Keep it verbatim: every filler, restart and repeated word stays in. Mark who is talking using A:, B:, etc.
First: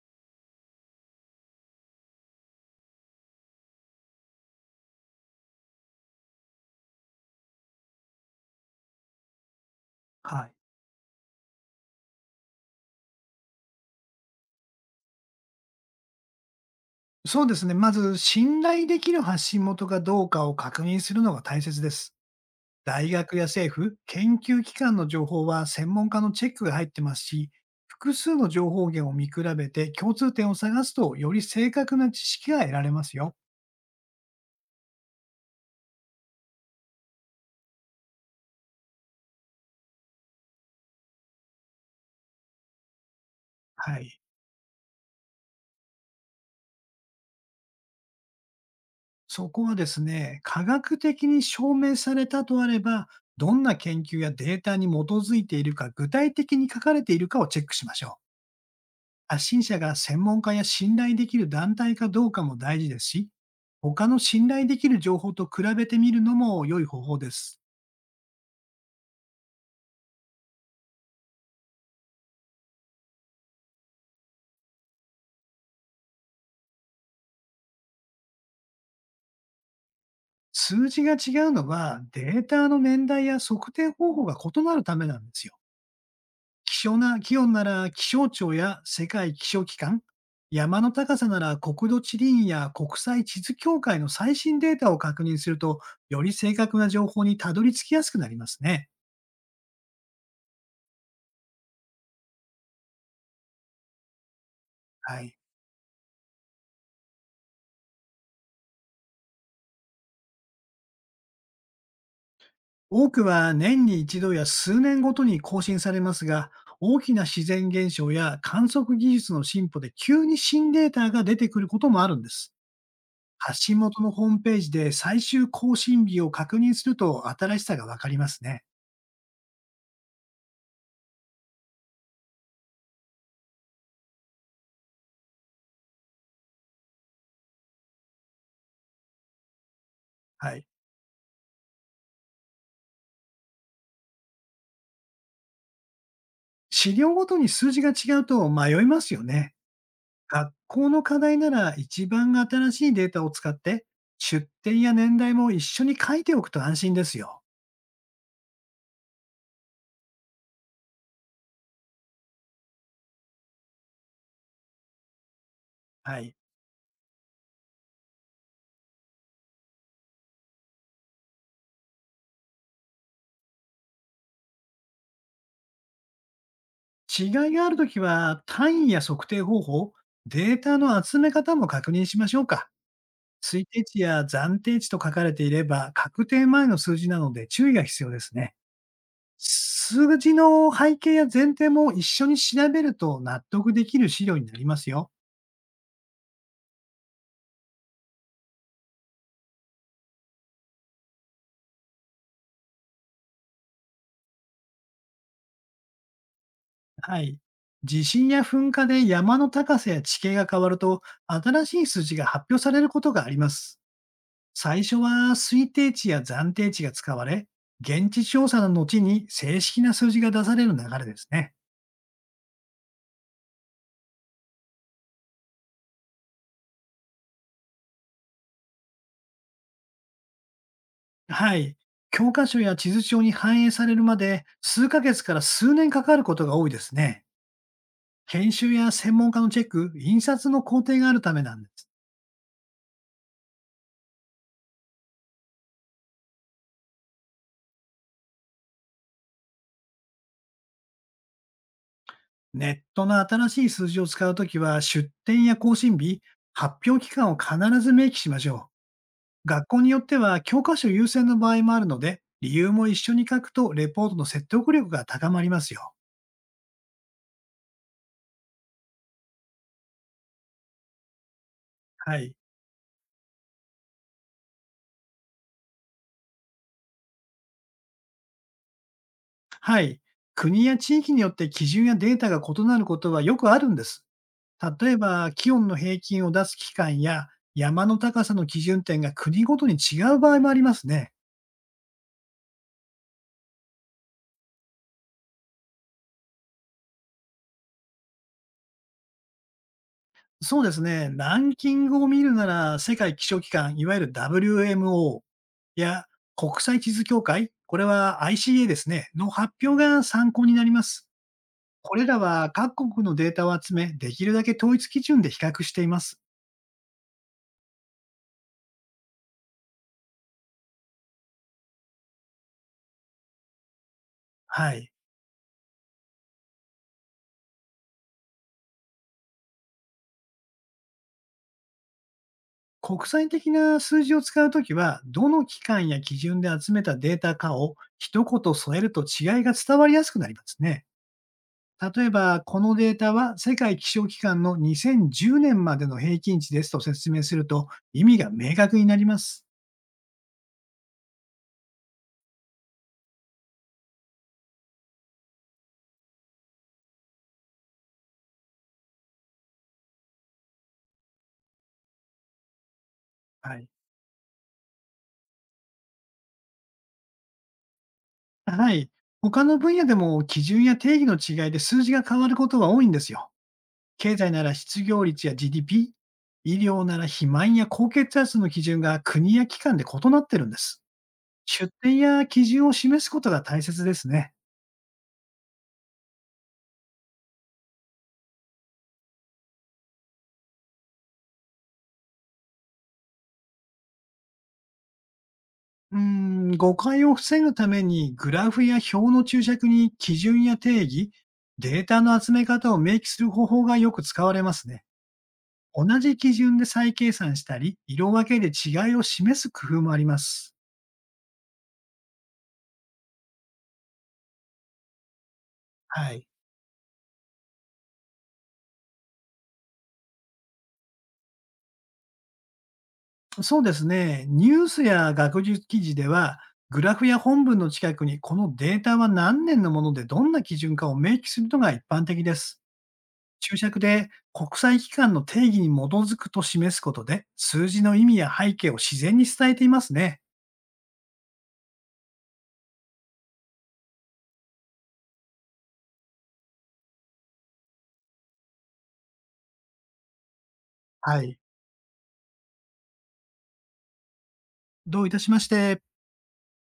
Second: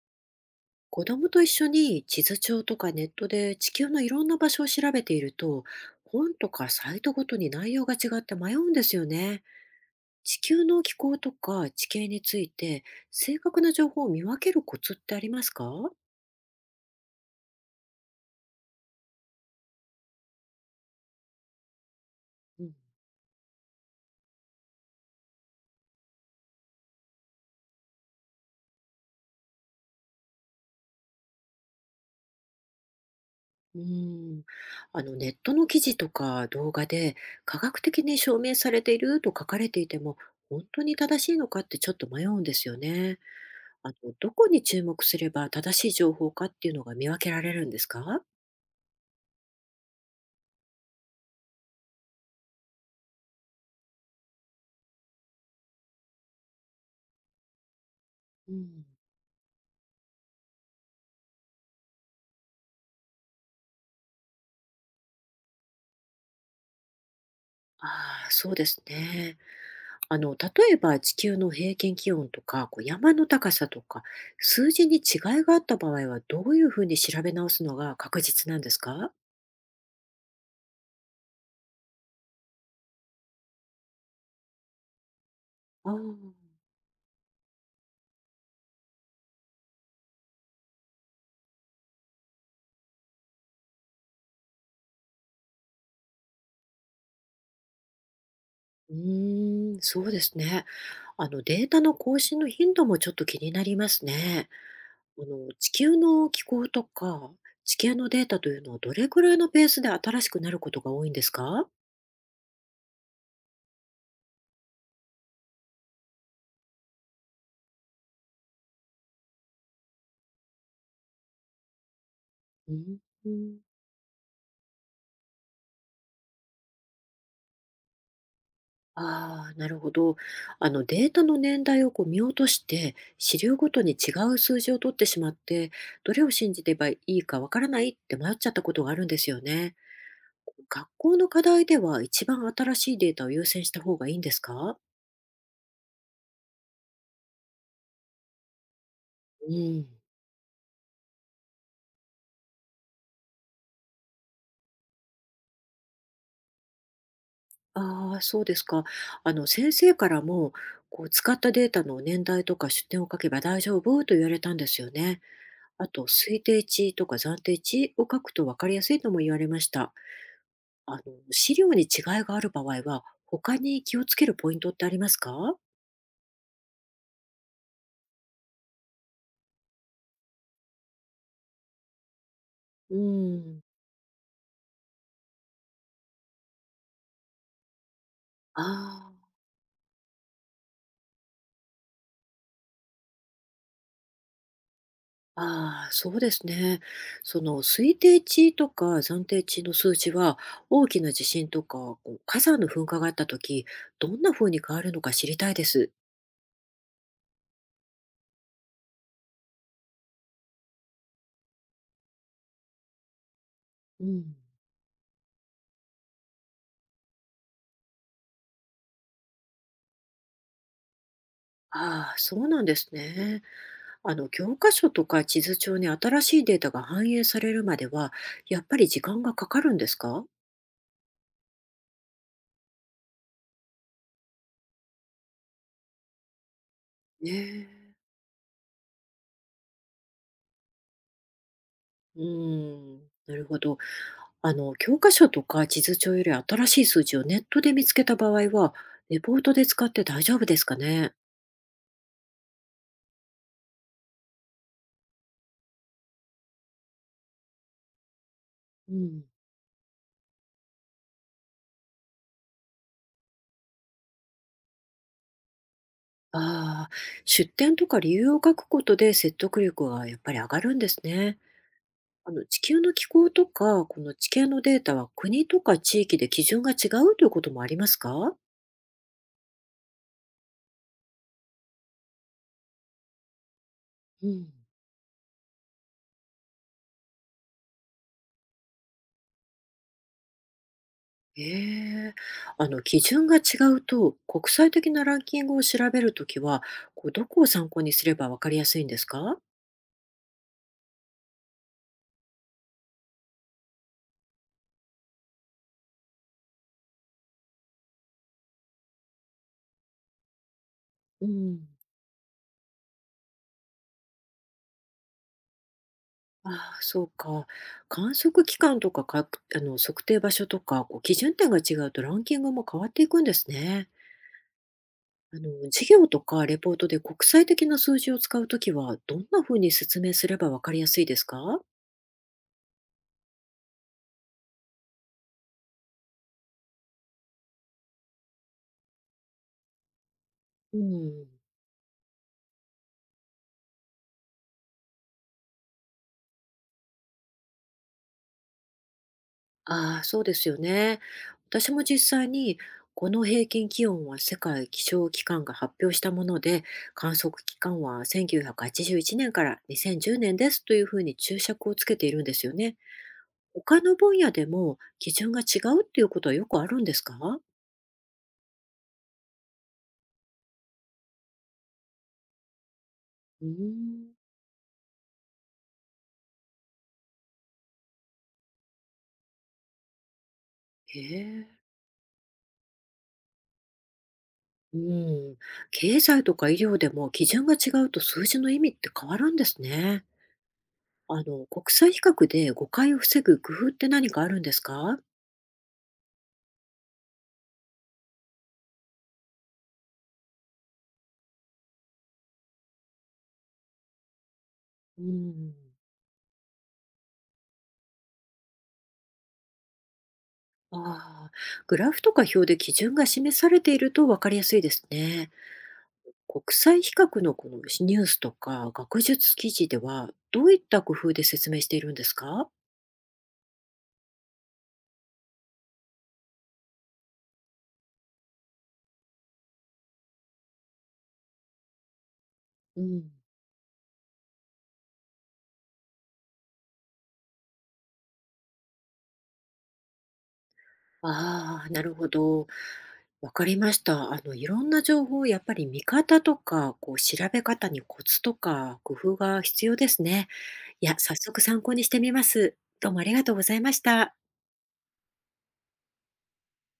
A: 子供と一緒に地図帳とかネットで地球のいろんな場所を調べていると、本とかサイトごとに内容が違って迷うんですよね。地
B: はい。
A: 球の気候とか地形について正確な情報を見分けるコツってありますか？
B: そうですね。まず、信頼できる発信元かどうかを確認するのが大切です。
A: うん。
B: 大学や政府、研究機関の情報は専門家のチェックが入ってますし、複数の情報源を見比べて共通点を探すと、より正確な知識が得られますよ。
A: うーん、あのネットの記事とか動画で科学的に証明されていると書かれていても本当に正しいのかってちょっと迷うんですよね。あの
B: はい。
A: どこに注目すれば正しい情報かっていうのが見分けられるんですか？
B: そこはですね、科学的に証明されたとあれば、どんな研究やデータに基づいているか、具体的に書かれているかをチェックしましょう。
A: うん。
B: 発信者が専門家や信頼できる団体かどうかも大事ですし、他の信頼できる情報と比べてみるのも良い方法です。
A: ああ、そうですね。あの、例えば地球の平均気温とか、こう山の高さとか、数字に違いがあった場合は、どういうふうに調べ直すのが確実なんですか？
B: 数字が違うのはデータの年代や測定方法が異なるためなんですよ。
A: ああ。
B: 気象な、気温なら気象庁や世界気象機関、山の高さなら国土地理院や国際地図協会の最新データを確認すると、より正確な情報にたどり着きやすくなりますね。
A: うーん、そうですね。あの、データの更新の頻度もちょっと気になりますね。
B: は
A: あ
B: い。
A: の、地球の気候とか、地形のデータというのはどれくらいのペースで新しくなることが多いんですか？
B: 多くは年に一度や数年ごとに更新されますが、大きな自然現象や観測技術の進歩で急に新データが出てくることもあるんです。
A: うん。うん。
B: 発信元のホームページで最終更新日を確認すると新しさがわかりますね。
A: ああ、なるほど。あのデータの年代をこう見落として、資料ごとに違う数字を取ってしまって、どれを信じればいいかわからないって迷っちゃったことがあるんですよね。
B: はい。
A: 学校の課題では一番新しいデータを優先した方がいいんですか？
B: 資料ごとに数字が違うと迷いますよ
A: う
B: ね。
A: ん。
B: 学校の課題なら一番新しいデータを使って、出典や年代も一緒に書いておくと安心ですよ。
A: ああ、そうですか。あの先生からも、こう使ったデータの年代とか出典を書けば大丈夫と言われたんですよね。あと
B: はい。
A: 推定値とか暫定値を書くと分かりやすいとも言われました。あの、資料に違いがある場合は、他に気をつけるポイントってありますか？
B: 違いがあるときは、単位や測定方法、データの集め方も確認しましょうか。
A: うん。
B: 推定値や暫定値と書かれていれば、確定前の数字なので注意が必要ですね。
A: あー。
B: 数字の背景や前提も一緒に調べると納得できる資料になりますよ。
A: あー、そうですね。その推定値とか暫定値の数値は、大きな地震とかこう火山の噴火があった時どんな風に変わるのか知りたいです。
B: はい。地震や噴火で山の高さや地形が変わると、新しい数字が発表されることがあります。
A: うん。
B: 最初は推定値や暫定値が使われ、現地調査の後に正式な数字が出される流れですね。
A: ああ、そうなんですね。あの、教科書とか地図帳に新しいデータが反映されるまでは、やっぱり時間がかかるんですか？
B: はい。教科書や地図帳に反映されるまで数ヶ月から数年かかることが多いですね。
A: ねえ。
B: 研修や専門家のチェック、印刷の工程があるためなんです。
A: うーん、なるほど。あの、教科書とか地図帳より新しい数字をネットで見つけた場合は、レポートで使って大丈夫ですかね。
B: ネットの新しい数字を使うときは出店や更新日、発表期間を必ず明記しましょう。
A: うん。
B: 学校によっては教科書優先の場合もあるので、理由も一緒に書くとレポートの説得力が高まりますよ。
A: ああ、出典とか理由を書くことで説得力がやっぱり上がるんですね。
B: は
A: あ
B: い。
A: の、地球の気候とか、この地形のデータは国とか地域で基準が違うということもありますか？
B: はい。国や地域によって基準やデータが異なることはよくあるんです。
A: うん。
B: 例えば、気温の平均を出す期間や山の高さの基準点が国ごとに違う場合もありますね。
A: ええ、あの基準が違うと、国際的なランキングを調べるときは、こうどこを参考にすればわかりやすいんですか？
B: そうですね。ランキングを見るなら、世界気象機関、いわゆる ダブリューエムオー や国際地図協会、これは アイシーエー ですね、の発表が参考になります。
A: うん。
B: これらは各国のデータを集め、できるだけ統一基準で比較しています。
A: ああ、そうか。観測期間とか、かあの測定場所とか、こう基準点が違うとランキングも変わっていくんですね。
B: はい。
A: あの事業とかレポートで国際的な数字を使うときは、どんなふうに説明すればわかりやすいですか？
B: 国際的な数字を使うときは、どの機関や基準で集めたデータかを一言添えると違いが伝わりやすくなります
A: う
B: ね。
A: ん。
B: 例えば、このデータは世界気象機関のにせんじゅうねんまでの平均値ですと説明すると意味が明確になります。
A: ああ、そうですよね。私も実際にこの平均気温は世界気象機関が発表したもので、観測期間はせんきゅうひゃくはちじゅういちねんからにせんじゅうねんですというふうに注釈をつけているんですよね。
B: はい。
A: 他の分野でも基準が違うっていうことはよくあるんですか？
B: はい。他の分野でも基準や定義の違いで数字が変わることは多いんですよ。
A: うーん。
B: 経済なら失業率や ジーディーピー、医療なら肥満や高血圧の基準が国や機関で異なってるんです。
A: へえ。
B: 出典や基準を示すことが大切ですね。
A: うん。経済とか医療でも基準が違うと数字の意味って変わるんですね。あの、国際比較で誤解を防ぐ工夫って何かあるんですか？
B: うーん、誤解を防ぐためにグラフや表の注釈に基準や定義、データの集め方を明記する方法がよく使われますね。
A: うん。
B: 同じ基準で再計算したり、色分けで違いを示す工夫もあります。
A: ああ、グラフとか表で基準が示されていると分かりやすいですね。
B: はい。
A: 国際比較のこのニュースとか学術記事ではどういった工夫で説明しているんですか？
B: そうですね。ニュースや学術記事では、グラフや本文の近くに、このデータは何年のものでどんな基準かを明記するのが一般的です。
A: うん。
B: 注釈で国際機関の定義に基づくと示すことで、数字の意味や背景を自然に伝えていますね。
A: ああ、なるほど。分かりました。あの、いろんな情報、やっぱり見方とか、こう、調べ方にコツとか工夫が必要ですね。いや、早
B: はい。
A: 速参考にしてみます。どうもありがとうございました。
B: どういたしまして。